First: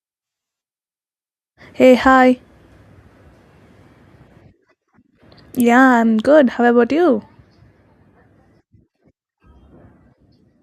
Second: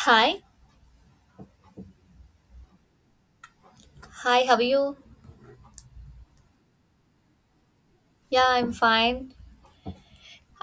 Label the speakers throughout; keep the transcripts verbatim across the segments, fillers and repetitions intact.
Speaker 1: Hi,
Speaker 2: Hey, hi.
Speaker 1: hi, how are you?
Speaker 2: Yeah, I'm good. How about you?
Speaker 1: Yeah, I'm fine.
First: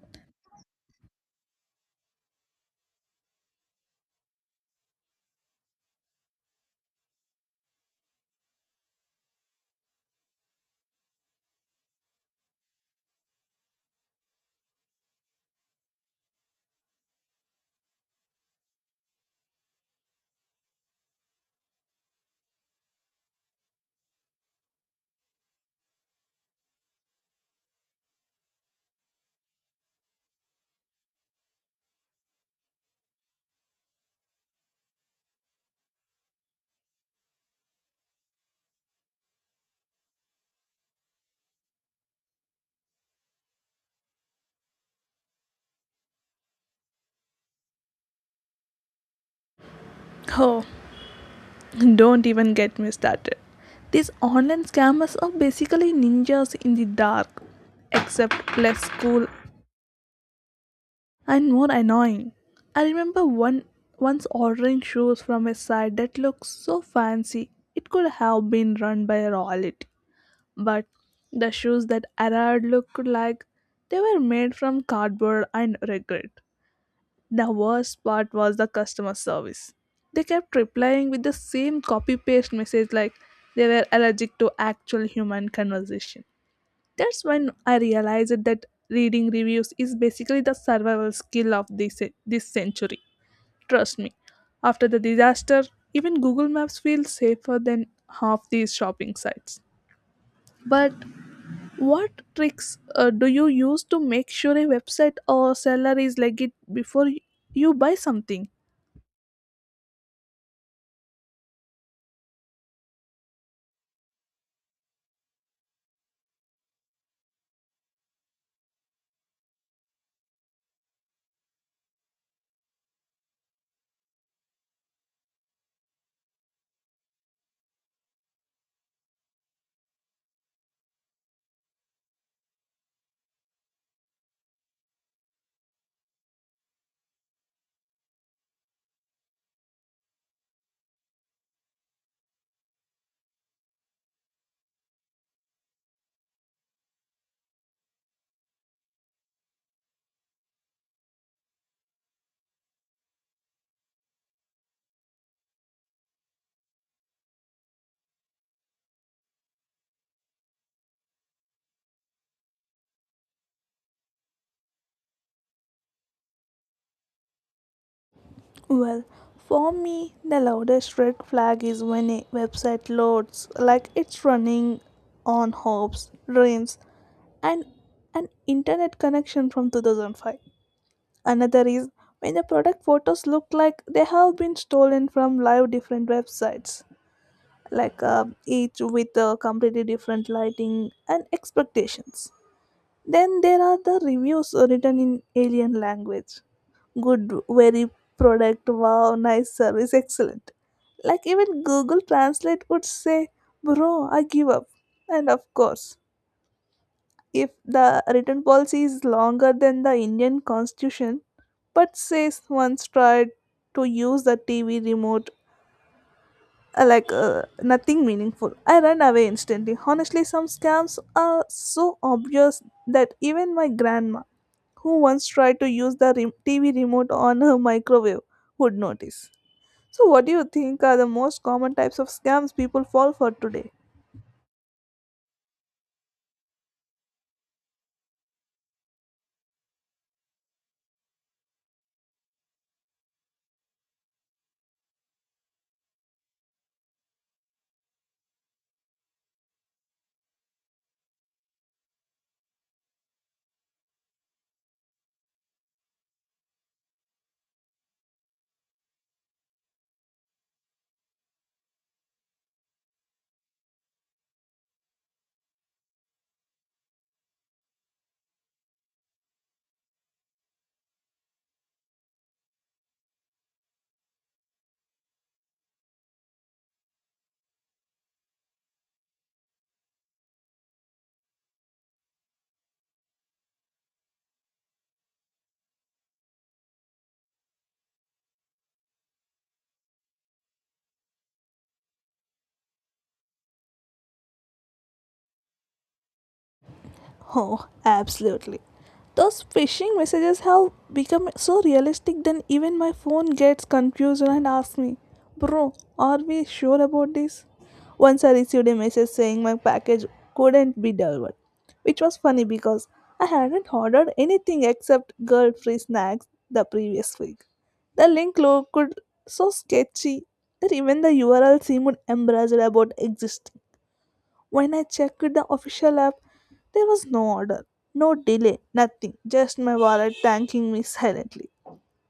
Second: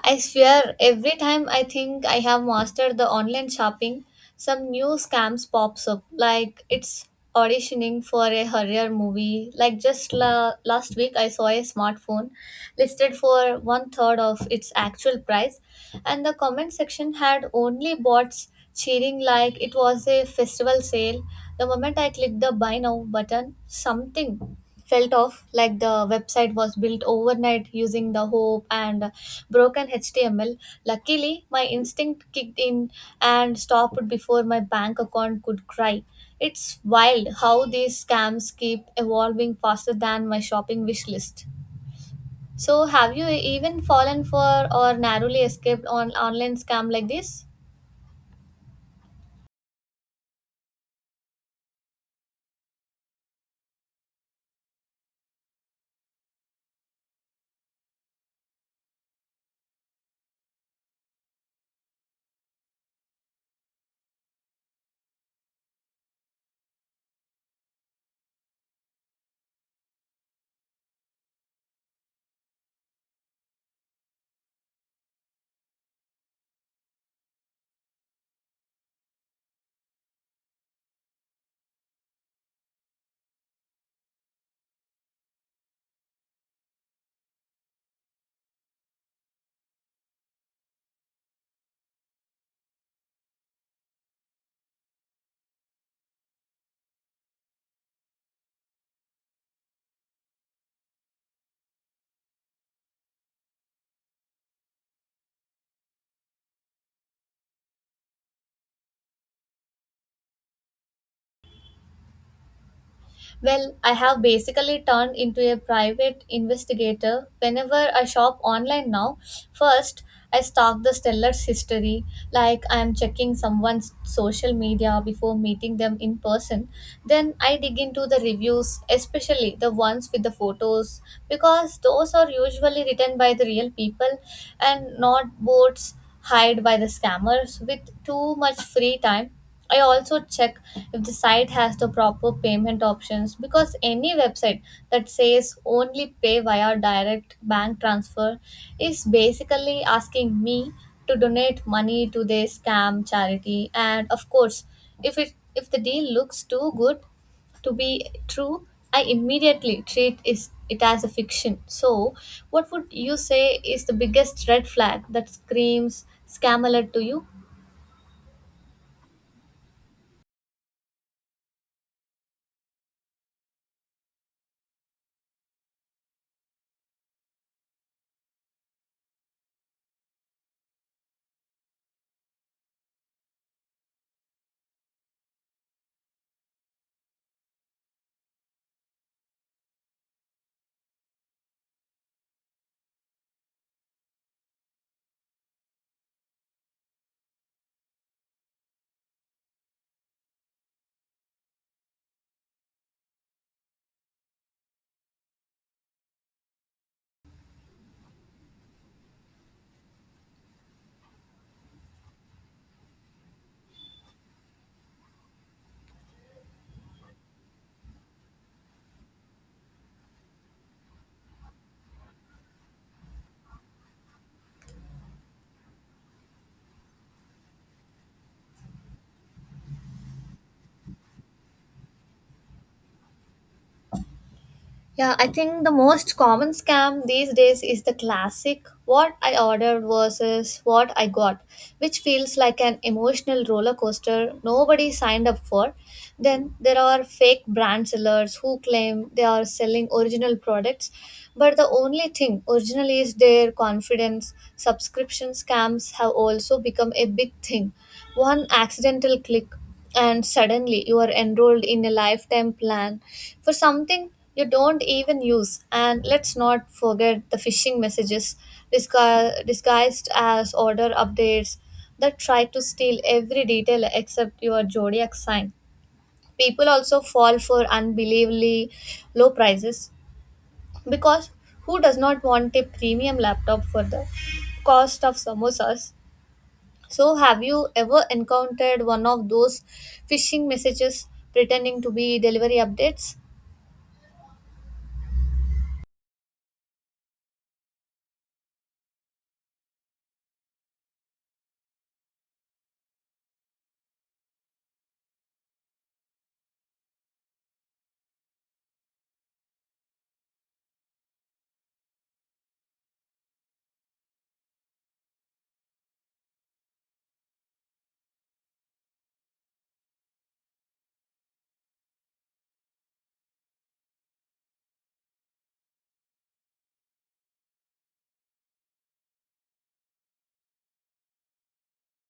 Speaker 1: I swear, every time I think I have mastered the online shopping, some new scams pops up. Like it's auditioning for a horror movie. Like just la- last week, I saw a smartphone listed for one third of its actual price, and the comment section had only bots cheering like it was a festival sale. The moment I clicked the buy now button, something felt off like the website was built overnight using the hope and broken H T M L. Luckily, my instinct kicked in and stopped before my bank account could cry. It's wild how these scams keep evolving faster than my shopping wish list. So, have you even fallen for or narrowly escaped on online scam like this?
Speaker 2: Oh, don't even get me started. These online scammers are basically ninjas in the dark, except less cool and more annoying. I remember one once ordering shoes from a site that looked so fancy it could have been run by royalty, but the shoes that arrived looked like they were made from cardboard and regret. The worst part was the customer service. They kept replying with the same copy paste message like they were allergic to actual human conversation. That's when I realized that reading reviews is basically the survival skill of this, this century. Trust me, after the disaster, even Google Maps feels safer than half these shopping sites. But what tricks uh, do you use to make sure a website or seller is legit before y- you buy something?
Speaker 1: Well, I have basically turned into a private investigator whenever I shop online now. First, I stalk the seller's history, like I am checking someone's social media before meeting them in person. Then I dig into the reviews, especially the ones with the photos, because those are usually written by the real people and not bots hired by the scammers with too much free time. I also check if the site has the proper payment options because any website that says only pay via direct bank transfer is basically asking me to donate money to their scam charity. And of course, if it if the deal looks too good to be true, I immediately treat is it as a fiction. So, what would you say is the biggest red flag that screams scam alert to you?
Speaker 2: Well, for me, the loudest red flag is when a website loads like it's running on hopes, dreams, and an internet connection from two thousand five. Another is when the product photos look like they have been stolen from live different websites, like uh, each with a completely different lighting and expectations. Then there are the reviews written in alien language, good, very, product, wow, nice service, excellent, like even Google Translate would say, bro, I give up. And of course, if the written policy is longer than the Indian constitution but says once tried to use the TV remote, uh, like uh, nothing meaningful, I run away instantly. Honestly, some scams are so obvious that even my grandma, who once tried to use the re- TV remote on her microwave, would notice. So, what do you think are the most common types of scams people fall for today?
Speaker 1: Yeah, I think the most common scam these days is the classic what I ordered versus what I got, which feels like an emotional roller coaster nobody signed up for. Then there are fake brand sellers who claim they are selling original products, but the only thing original is their confidence. Subscription scams have also become a big thing. One accidental click and suddenly you are enrolled in a lifetime plan for something you don't even use. And let's not forget the phishing messages disgu- disguised as order updates that try to steal every detail except your zodiac sign. People also fall for unbelievably low prices because who does not want a premium laptop for the cost of samosas? So, have you ever encountered one of those phishing messages pretending to be delivery updates?
Speaker 2: Oh, absolutely. Those phishing messages have become so realistic that even my phone gets confused and asks me, bro, are we sure about this? Once I received a message saying my package couldn't be delivered, which was funny because I hadn't ordered anything except girl free snacks the previous week. The link looked so sketchy that even the U R L seemed embarrassed about existing. When I checked the official app, there was no order, no delay, nothing, just my wallet thanking me silently.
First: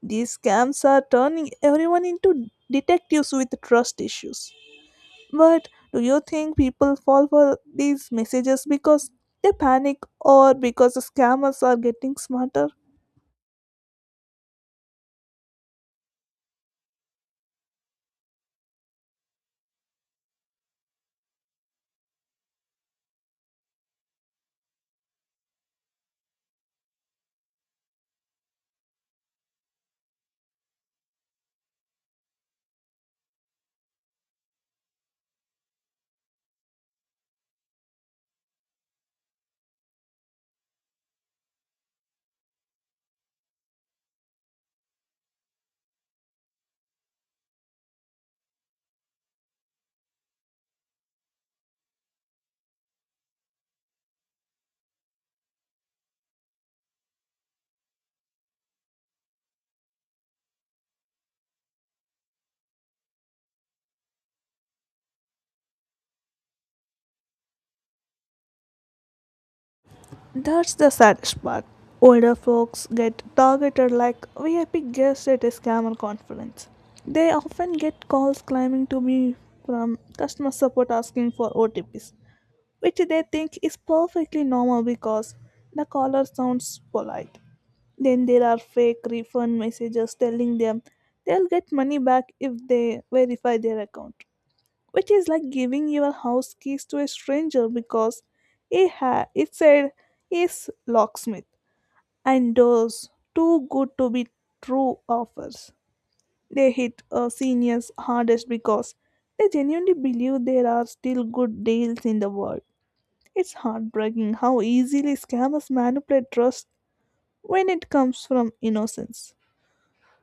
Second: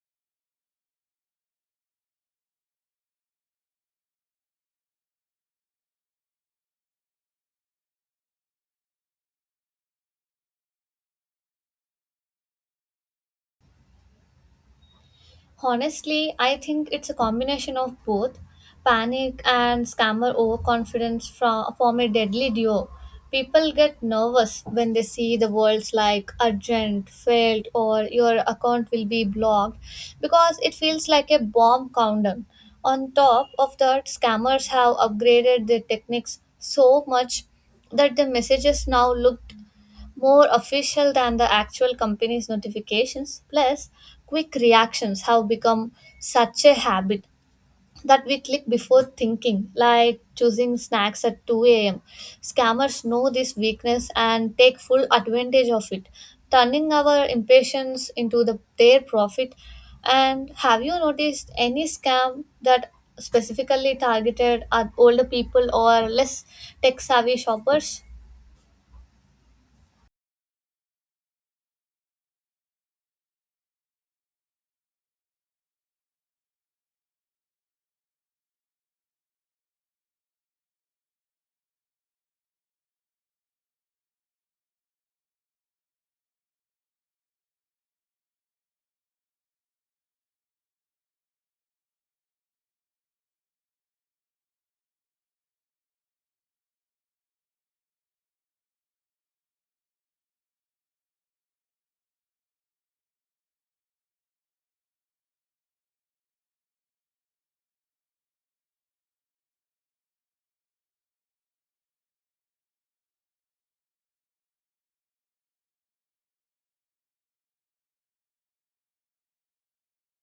Speaker 2: These scams are turning everyone into detectives with trust issues. But do you think people fall for these messages because they panic or because the scammers are getting smarter?
Speaker 1: Honestly, I think it's a combination of both panic and scammer overconfidence from, form a deadly duo. People get nervous when they see the words like urgent, failed, or your account will be blocked because it feels like a bomb countdown. On top of that, scammers have upgraded their techniques so much that the messages now look more official than the actual company's notifications. Plus, quick reactions have become such a habit that we click before thinking, like choosing snacks at two a m. Scammers know this weakness and take full advantage of it, turning our impatience into the, their profit. And have you noticed any scam that specifically targeted at older people or less tech savvy shoppers?
Speaker 2: That's the saddest part. Older folks get targeted like V I P guests at a scammer conference. They often get calls claiming to be from customer support asking for O T Ps, which they think is perfectly normal because the caller sounds polite. Then there are fake refund messages telling them they'll get money back if they verify their account, which is like giving your house keys to a stranger because he ha- it said is locksmith. And those too good to be true offers, they hit uh, seniors hardest because they genuinely believe there are still good deals in the world. It's heartbreaking how easily scammers manipulate trust when it comes from innocence.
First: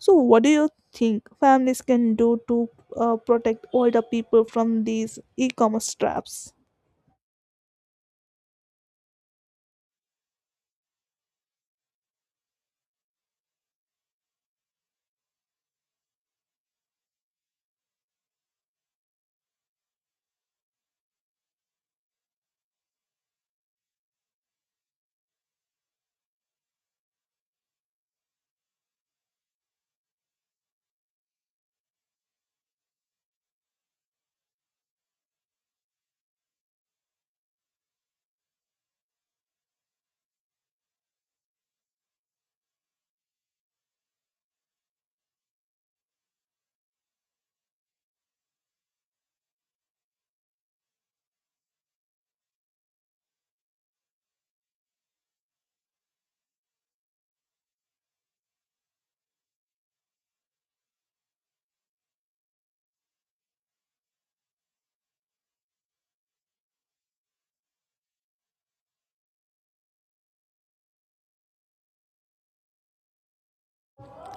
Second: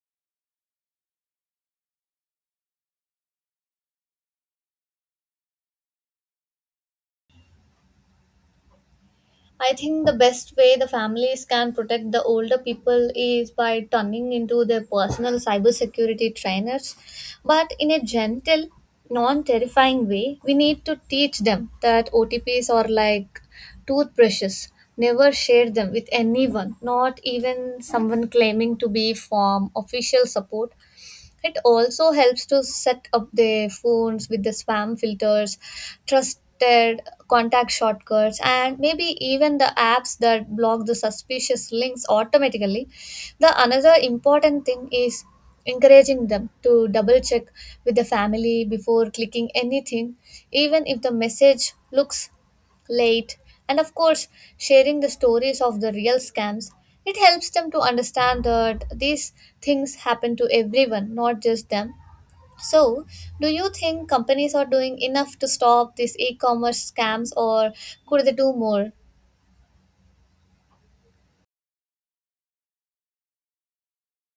Speaker 2: So, what do you think families can do to uh, protect older people from these e commerce traps?
Speaker 1: I think the best way the families can protect the older people is by turning into their personal cybersecurity trainers, but in a gentle, non terrifying way. We need to teach them that O T Ps are like toothbrushes. Never share them with anyone, not even someone claiming to be from official support. It also helps to set up their phones with the spam filters, trusted contact shortcuts, and maybe even the apps that block the suspicious links automatically. The another important thing is encouraging them to double check with the family before clicking anything, even if the message looks late. And of course, sharing the stories of the real scams, it helps them to understand that these things happen to everyone, not just them. So, do you think companies are doing enough to stop these e-commerce scams, or could they do more?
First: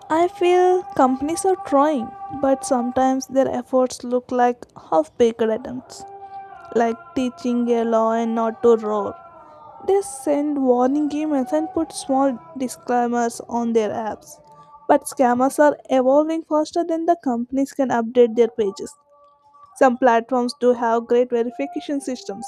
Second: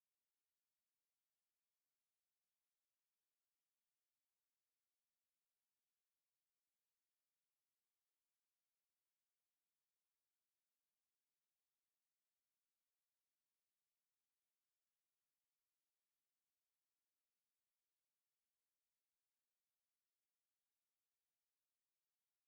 Speaker 2: I feel companies are trying, but sometimes their efforts look like half baked attempts, like teaching a law and not to roar. They send warning emails and put small disclaimers on their apps. But scammers are evolving faster than the companies can update their pages. Some platforms do have great verification systems,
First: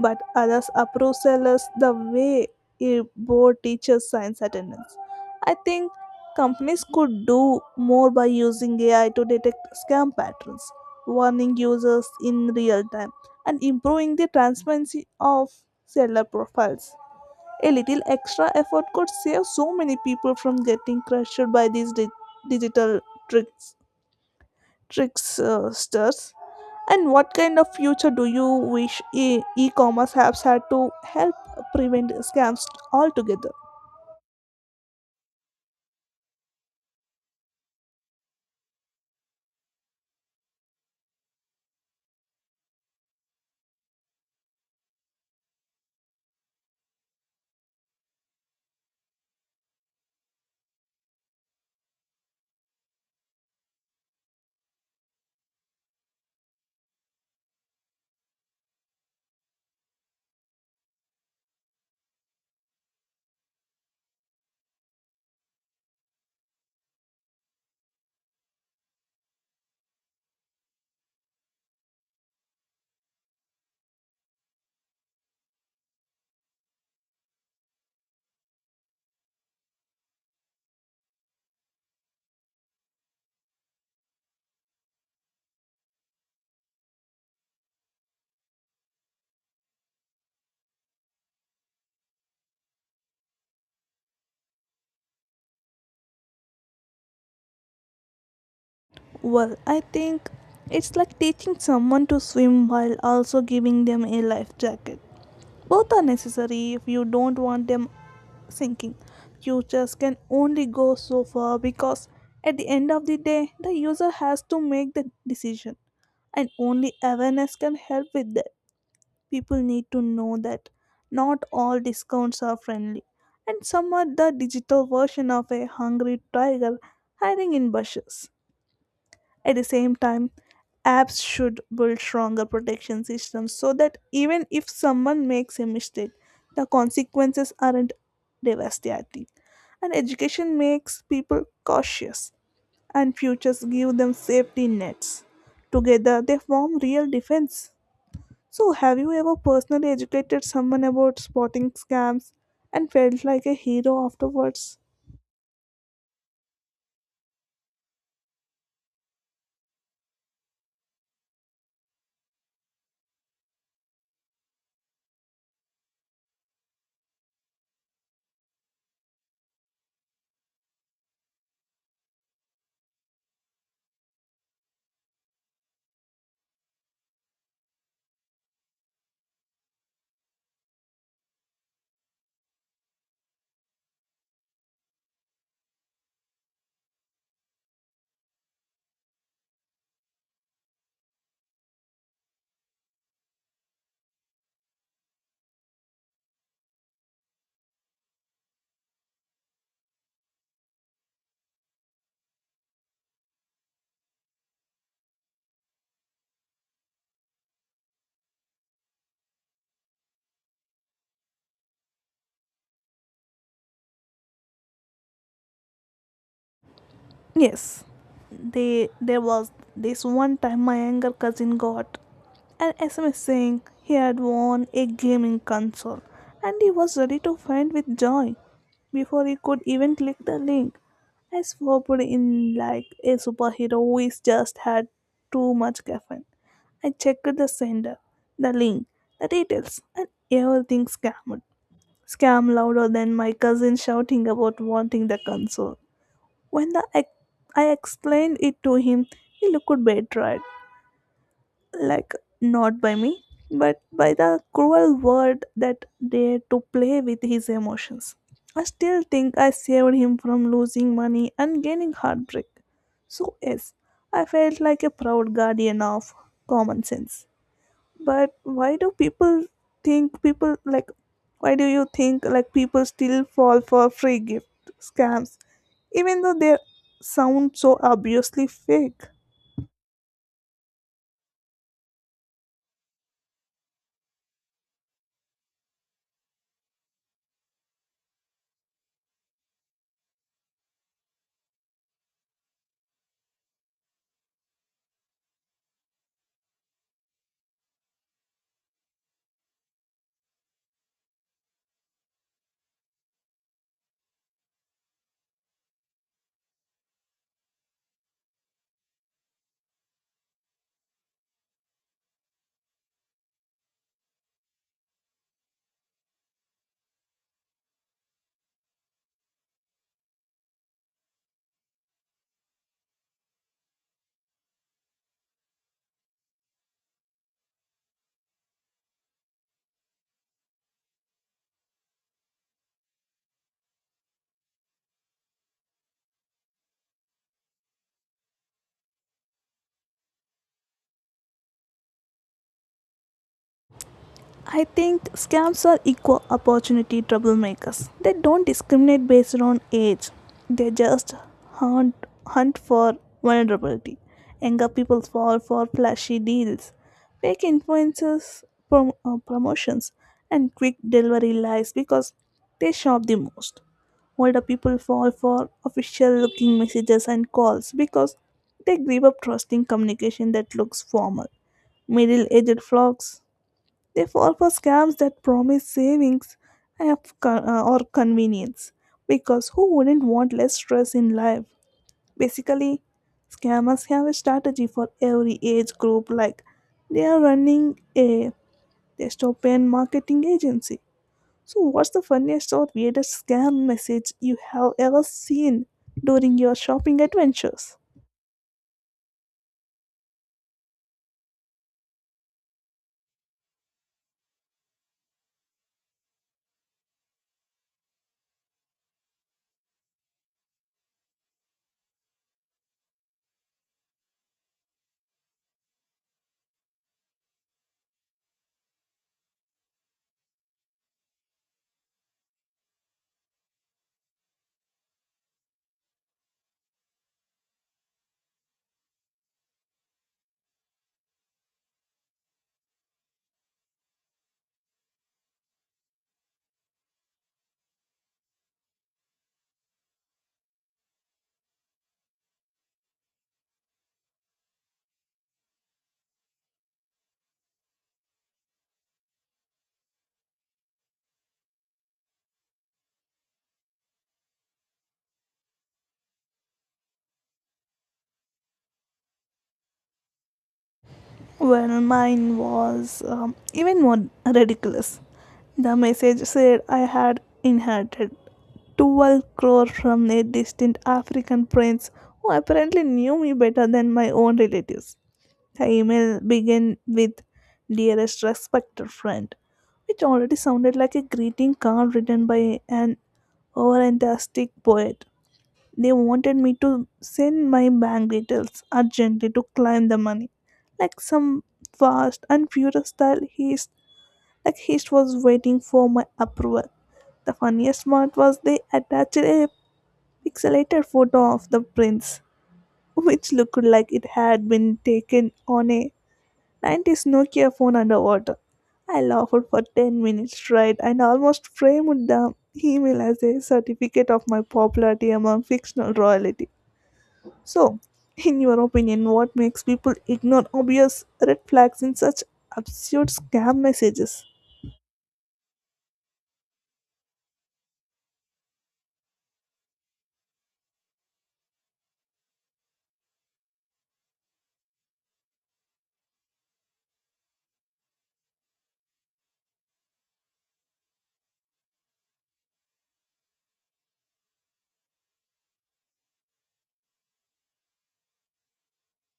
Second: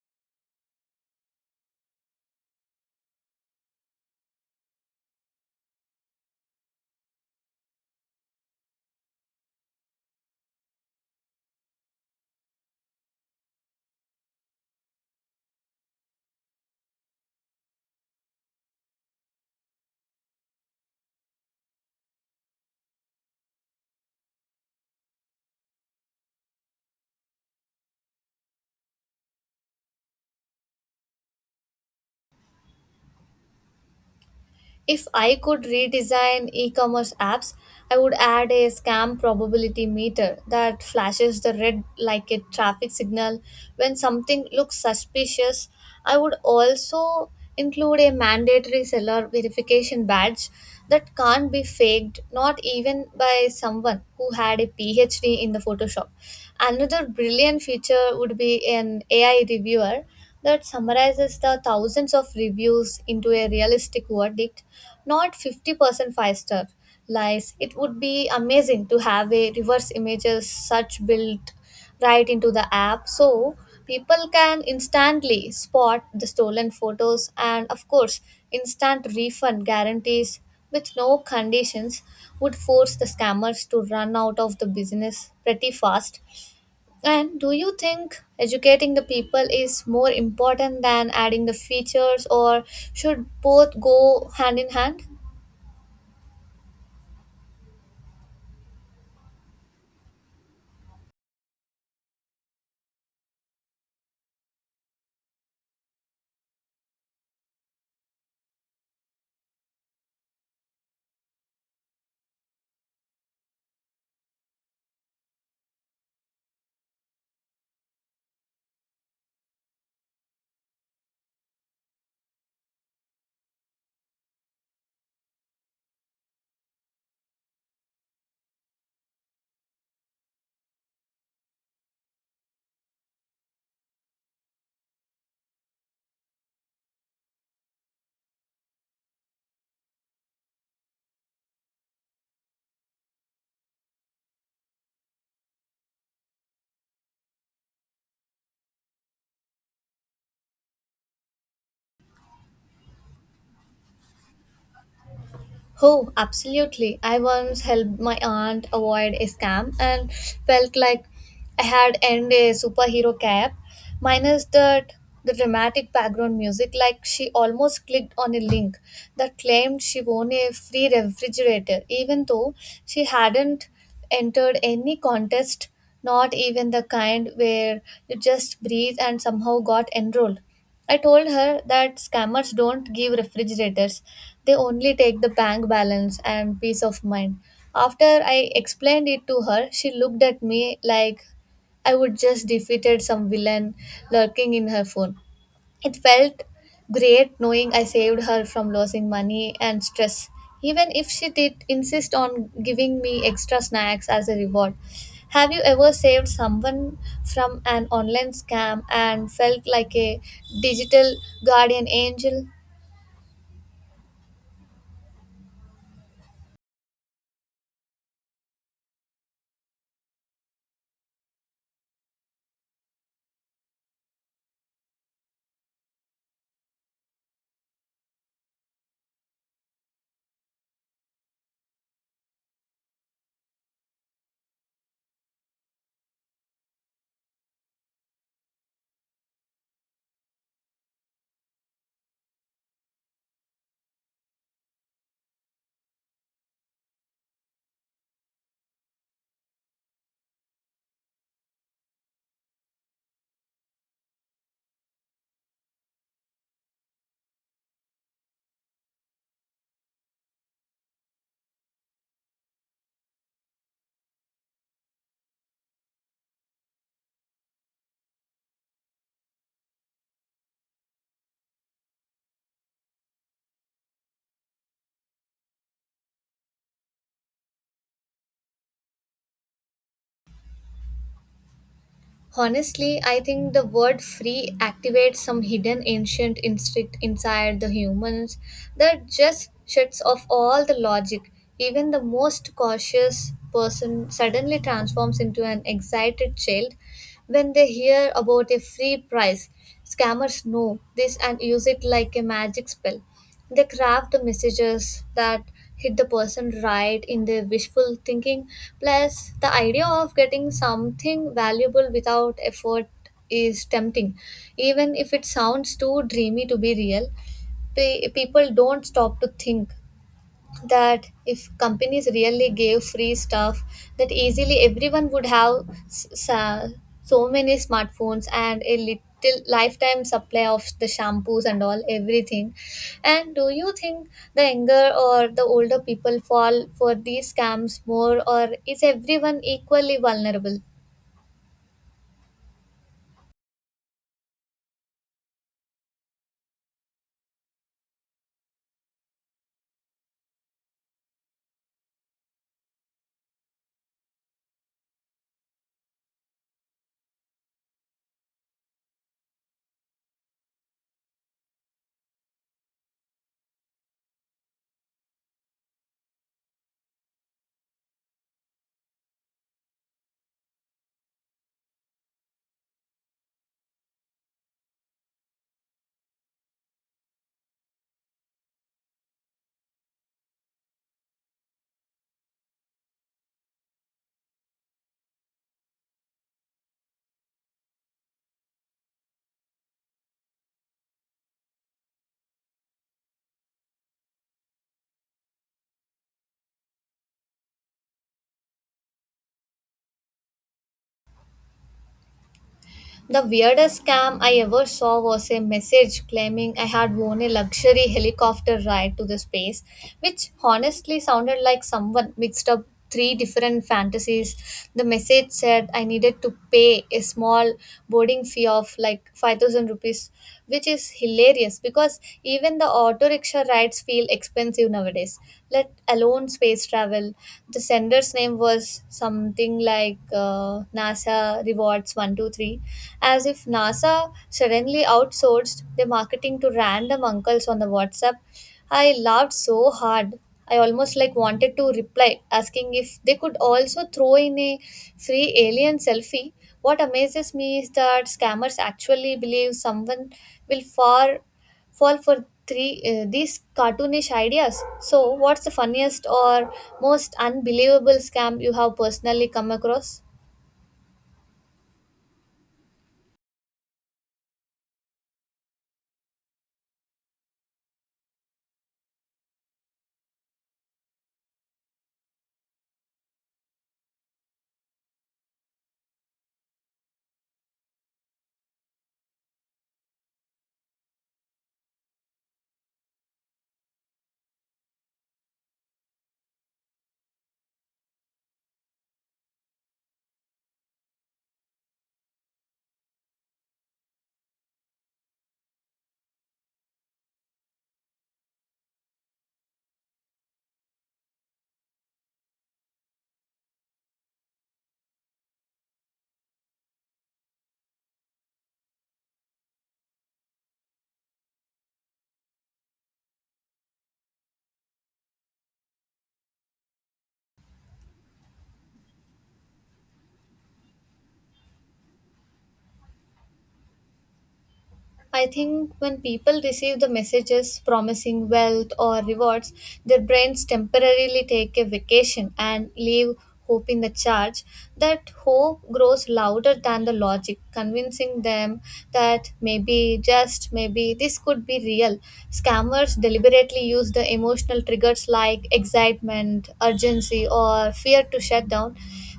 Speaker 2: but others approve sellers the way a board teachers science attendance. I think companies could do more by using A I to detect scam patterns, warning users in real time, and improving the transparency of seller profiles. A little extra effort could save so many people from getting crushed by these di- digital tricks tricksters. And what kind of future do you wish e- e-commerce apps had to help prevent scams altogether?
Speaker 1: If I could redesign e commerce apps, I would add a scam probability meter that flashes the red like a traffic signal when something looks suspicious. I would also include a mandatory seller verification badge that can't be faked, not even by someone who had a PhD in the Photoshop. Another brilliant feature would be an A I reviewer that summarizes the thousands of reviews into a realistic verdict, not fifty percent five star lies. It would be amazing to have a reverse images such built right into the app so people can instantly spot the stolen photos and, of course, instant refund guarantees with no conditions would force the scammers to run out of the business pretty fast. And do you think educating the people is more important than adding the features, or should both go hand in hand?
Speaker 2: Well, I think it's like teaching someone to swim while also giving them a life jacket. Both are necessary if you don't want them sinking. Futures can only go so far because at the end of the day, the user has to make the decision, and only awareness can help with that. People need to know that not all discounts are friendly, and some are the digital version of a hungry tiger hiding in bushes. At the same time, apps should build stronger protection systems so that even if someone makes a mistake, the consequences aren't devastating. And education makes people cautious, and futures give them safety nets. Together, they form real defense. So, have you ever personally educated someone about spotting scams and felt like a hero afterwards?
Speaker 1: Oh, absolutely. I once helped my aunt avoid a scam and felt like I had earned a superhero cap, minus that the dramatic background music, like she almost clicked on a link that claimed she won a free refrigerator, even though she hadn't entered any contest, not even the kind where you just breathe and somehow got enrolled. I told her that scammers don't give refrigerators, they only take the bank balance and peace of mind. After I explained it to her, she looked at me like I would just defeated some villain lurking in her phone. It felt great knowing I saved her from losing money and stress, even if she did insist on giving me extra snacks as a reward. Have you ever saved someone from an online scam and felt like a digital guardian angel?
Speaker 2: Yes, they, there was this one time my younger cousin got an S M S saying he had won a gaming console and he was ready to faint with joy before he could even click the link. I swooped in like a superhero who is just had too much caffeine. I checked the sender, the link, the details, and everything scammed. Scam louder than my cousin shouting about wanting the console. When the ex- I explained it to him, he looked betrayed, like not by me, but by the cruel word that dared to play with his emotions. I still think I saved him from losing money and gaining heartbreak. So yes, I felt like a proud guardian of common sense. But why do people think people like why do you think like people still fall for free gift scams even though they sound so obviously fake?
Speaker 1: Honestly, I think the word free activates some hidden ancient instinct inside the humans that just shuts off all the logic. Even the most cautious person suddenly transforms into an excited child when they hear about a free prize. Scammers know this and use it like a magic spell. They craft the messages that hit the person right in their wishful thinking. Plus, the idea of getting something valuable without effort is tempting. Even if it sounds too dreamy to be real, pe- people don't stop to think that if companies really gave free stuff that easily everyone would have s- sa- so many smartphones and a little lifetime supply of the shampoos and all everything. And do you think the younger or the older people fall for these scams more, or is everyone equally vulnerable?
Speaker 2: I think scams are equal opportunity troublemakers. They don't discriminate based on age. They just hunt hunt for vulnerability. Younger people fall for flashy deals, fake influencers, prom- uh, promotions, and quick delivery lies because they shop the most. Older people fall for official looking messages and calls because they give up trusting communication that looks formal. Middle aged flocks, they fall for scams that promise savings and of con- uh, or convenience, because who wouldn't want less stress in life? Basically, scammers have a strategy for every age group, like they are running a dystopian marketing agency. So, what's the funniest or weirdest scam message you have ever seen during your shopping adventures?
Speaker 1: The weirdest scam I ever saw was a message claiming I had won a luxury helicopter ride to the space, which honestly sounded like someone mixed up three different fantasies. The message said I needed to pay a small boarding fee of like five thousand rupees, which is hilarious because even the auto rickshaw rides feel expensive nowadays, let alone space travel. The sender's name was something like uh, NASA Rewards one two three, as if NASA suddenly outsourced the marketing to random uncles on the WhatsApp. I laughed so hard. I almost like wanted to reply, asking if they could also throw in a free alien selfie. What amazes me is that scammers actually believe someone will far fall for three uh, these cartoonish ideas. So, what's the funniest or most unbelievable scam you have personally come across?
Speaker 2: Well, mine was um, even more ridiculous. The message said I had inherited twelve crore from a distant African prince who apparently knew me better than my own relatives. The email began with, dearest respected friend, which already sounded like a greeting card written by an overenthusiastic poet. They wanted me to send my bank details urgently to claim the money. Like some fast and furious style, heist, like heist was waiting for my approval. The funniest part was they attached a pixelated photo of the prince, which looked like it had been taken on a nineties Nokia phone underwater. I laughed for ten minutes straight and almost framed the email as a certificate of my popularity among fictional royalty. So, in your opinion, what makes people ignore obvious red flags in such absurd scam messages?
Speaker 1: I think when people receive the messages promising wealth or rewards, their brains temporarily take a vacation and leave hope in the charge. That hope grows louder than the logic, convincing them that maybe, just maybe, this could be real. Scammers deliberately use the emotional triggers like excitement, urgency, or fear to shut down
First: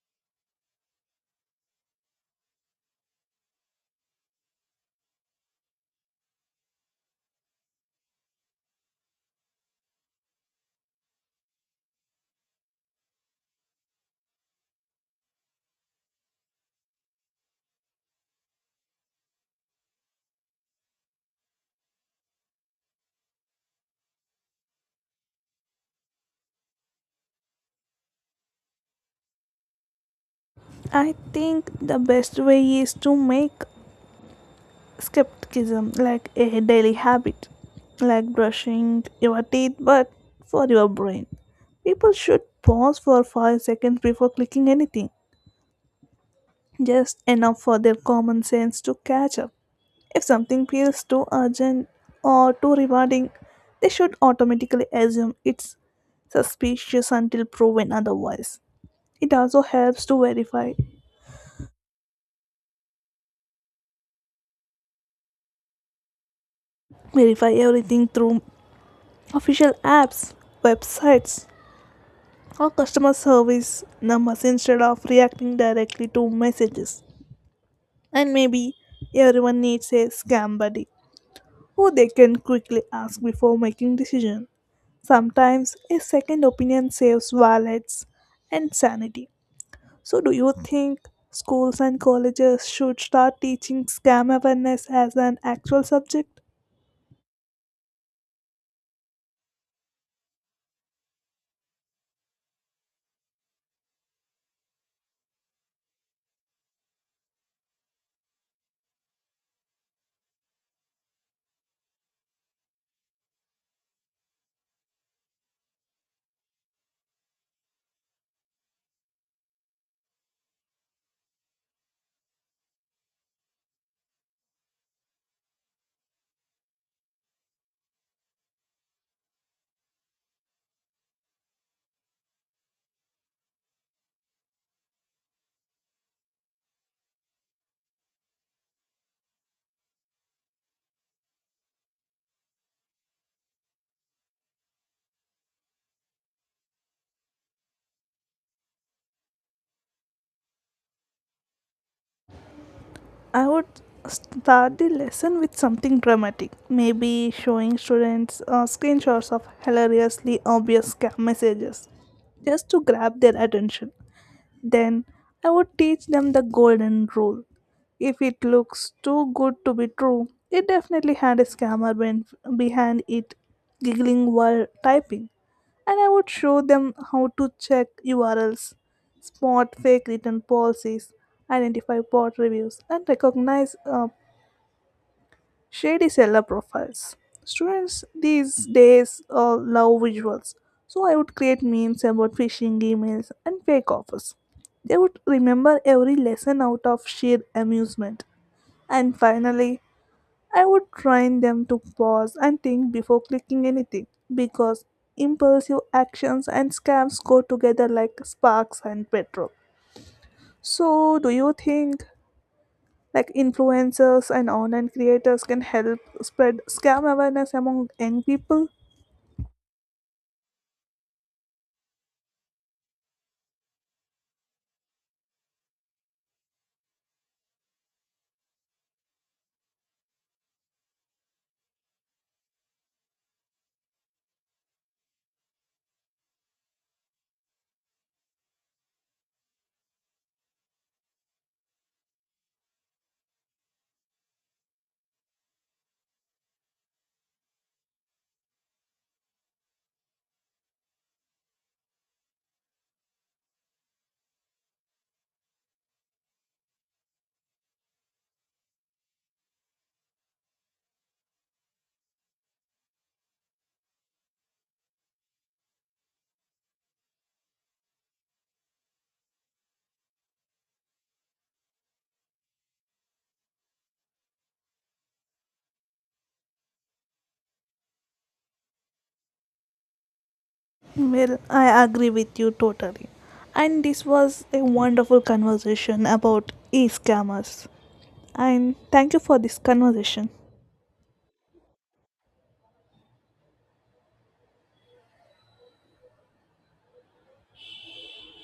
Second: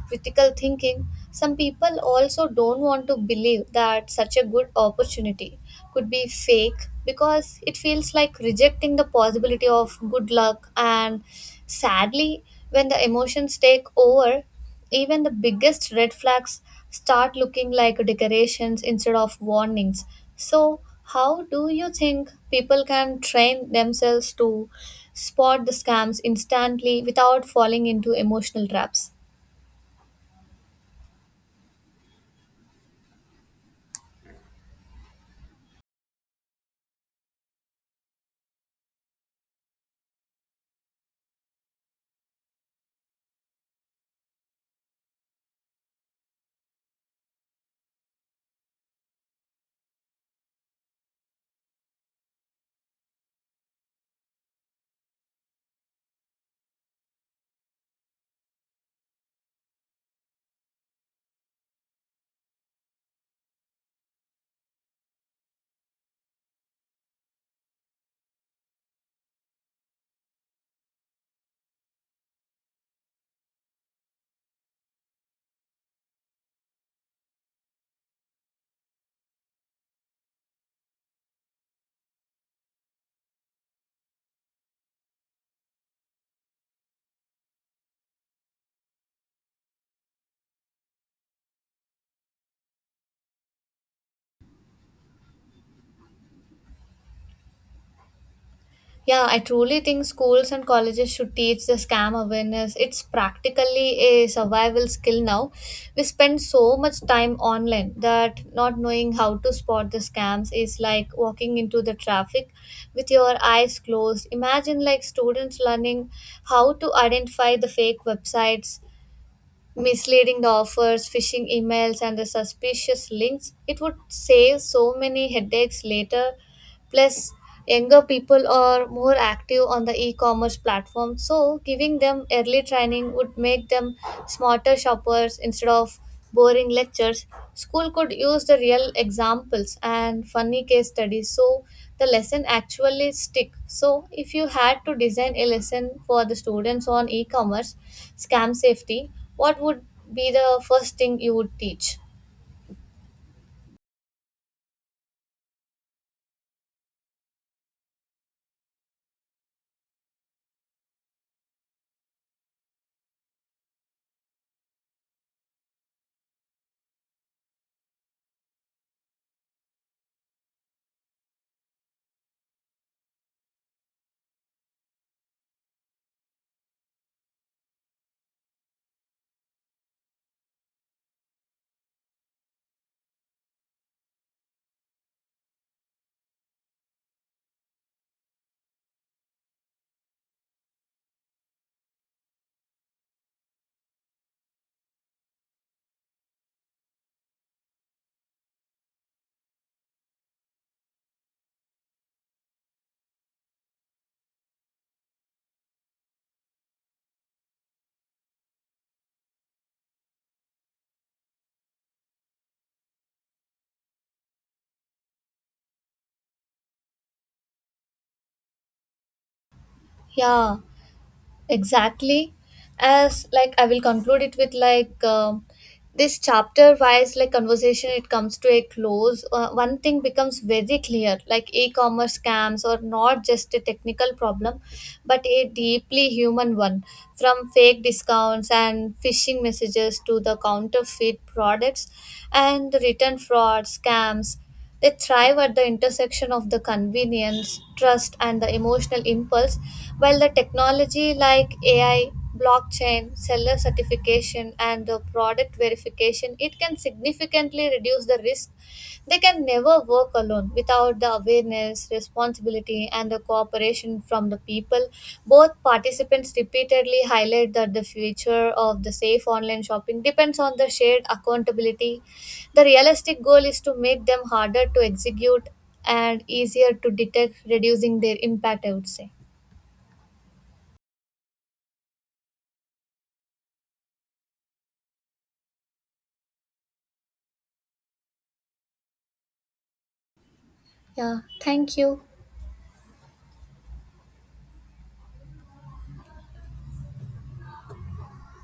Speaker 1: critical thinking. Some people also don't want to believe that such a good opportunity could be fake because it feels like rejecting the possibility of good luck. And sadly, when the emotions take over, even the biggest red flags start looking like decorations instead of warnings. So, how do you think people can train themselves to spot the scams instantly without falling into emotional traps?
Speaker 2: I think the best way is to make skepticism like a daily habit, like brushing your teeth, but for your brain. People should pause for five seconds before clicking anything, just enough for their common sense to catch up. If something feels too urgent or too rewarding, they should automatically assume it's suspicious until proven otherwise. It also helps to verify verify everything through official apps, websites, or customer service numbers instead of reacting directly to messages. And maybe everyone needs a scam buddy who they can quickly ask before making decisions. Sometimes a second opinion saves wallets and sanity. So, do you think schools and colleges should start teaching scam awareness as an actual subject?
Speaker 1: Yeah, I truly think schools and colleges should teach the scam awareness. It's practically a survival skill now. We spend so much time online that not knowing how to spot the scams is like walking into the traffic with your eyes closed. Imagine like students learning how to identify the fake websites, misleading the offers, phishing emails and the suspicious links. It would save so many headaches later. Plus, younger people are more active on the e commerce platform, so giving them early training would make them smarter shoppers instead of boring lectures. School could use the real examples and funny case studies so the lesson actually stick. So if you had to design a lesson for the students on e-commerce scam safety, what would be the first thing you would teach?
Speaker 2: I would start the lesson with something dramatic, maybe showing students uh, screenshots of hilariously obvious scam messages just to grab their attention. Then I would teach them the golden rule. If it looks too good to be true, it definitely had a scammer ben- behind it, giggling while typing. And I would show them how to check U R Ls, spot fake written policies, identify bot reviews, and recognize uh, shady seller profiles. Students these days uh, love visuals, so I would create memes about phishing emails and fake offers. They would remember every lesson out of sheer amusement. And finally, I would train them to pause and think before clicking anything because impulsive actions and scams go together like sparks and petrol. So, do you think like influencers and online creators can help spread scam awareness among young people?
Speaker 1: Yeah, exactly. As like i will conclude it with like um this chapter wise like conversation. It comes to a close. Uh, one thing becomes very clear, like e-commerce scams are not just a technical problem but a deeply human one. From fake discounts and phishing messages to the counterfeit products and return fraud scams, they thrive at the intersection of the convenience, trust, and the emotional impulse, while the technology like A I, blockchain, seller certification, and the product verification, it can significantly reduce the risk. They can never work alone without the awareness, responsibility, and the cooperation from the people. Both participants repeatedly highlight that the future of the safe online shopping depends on the shared accountability. The realistic goal is to make them harder to execute and easier to detect, reducing their impact, I would say.
Speaker 2: Well, I agree with you totally. And this was a wonderful conversation about e scammers. And thank you for this conversation.
Speaker 1: Yeah, thank you.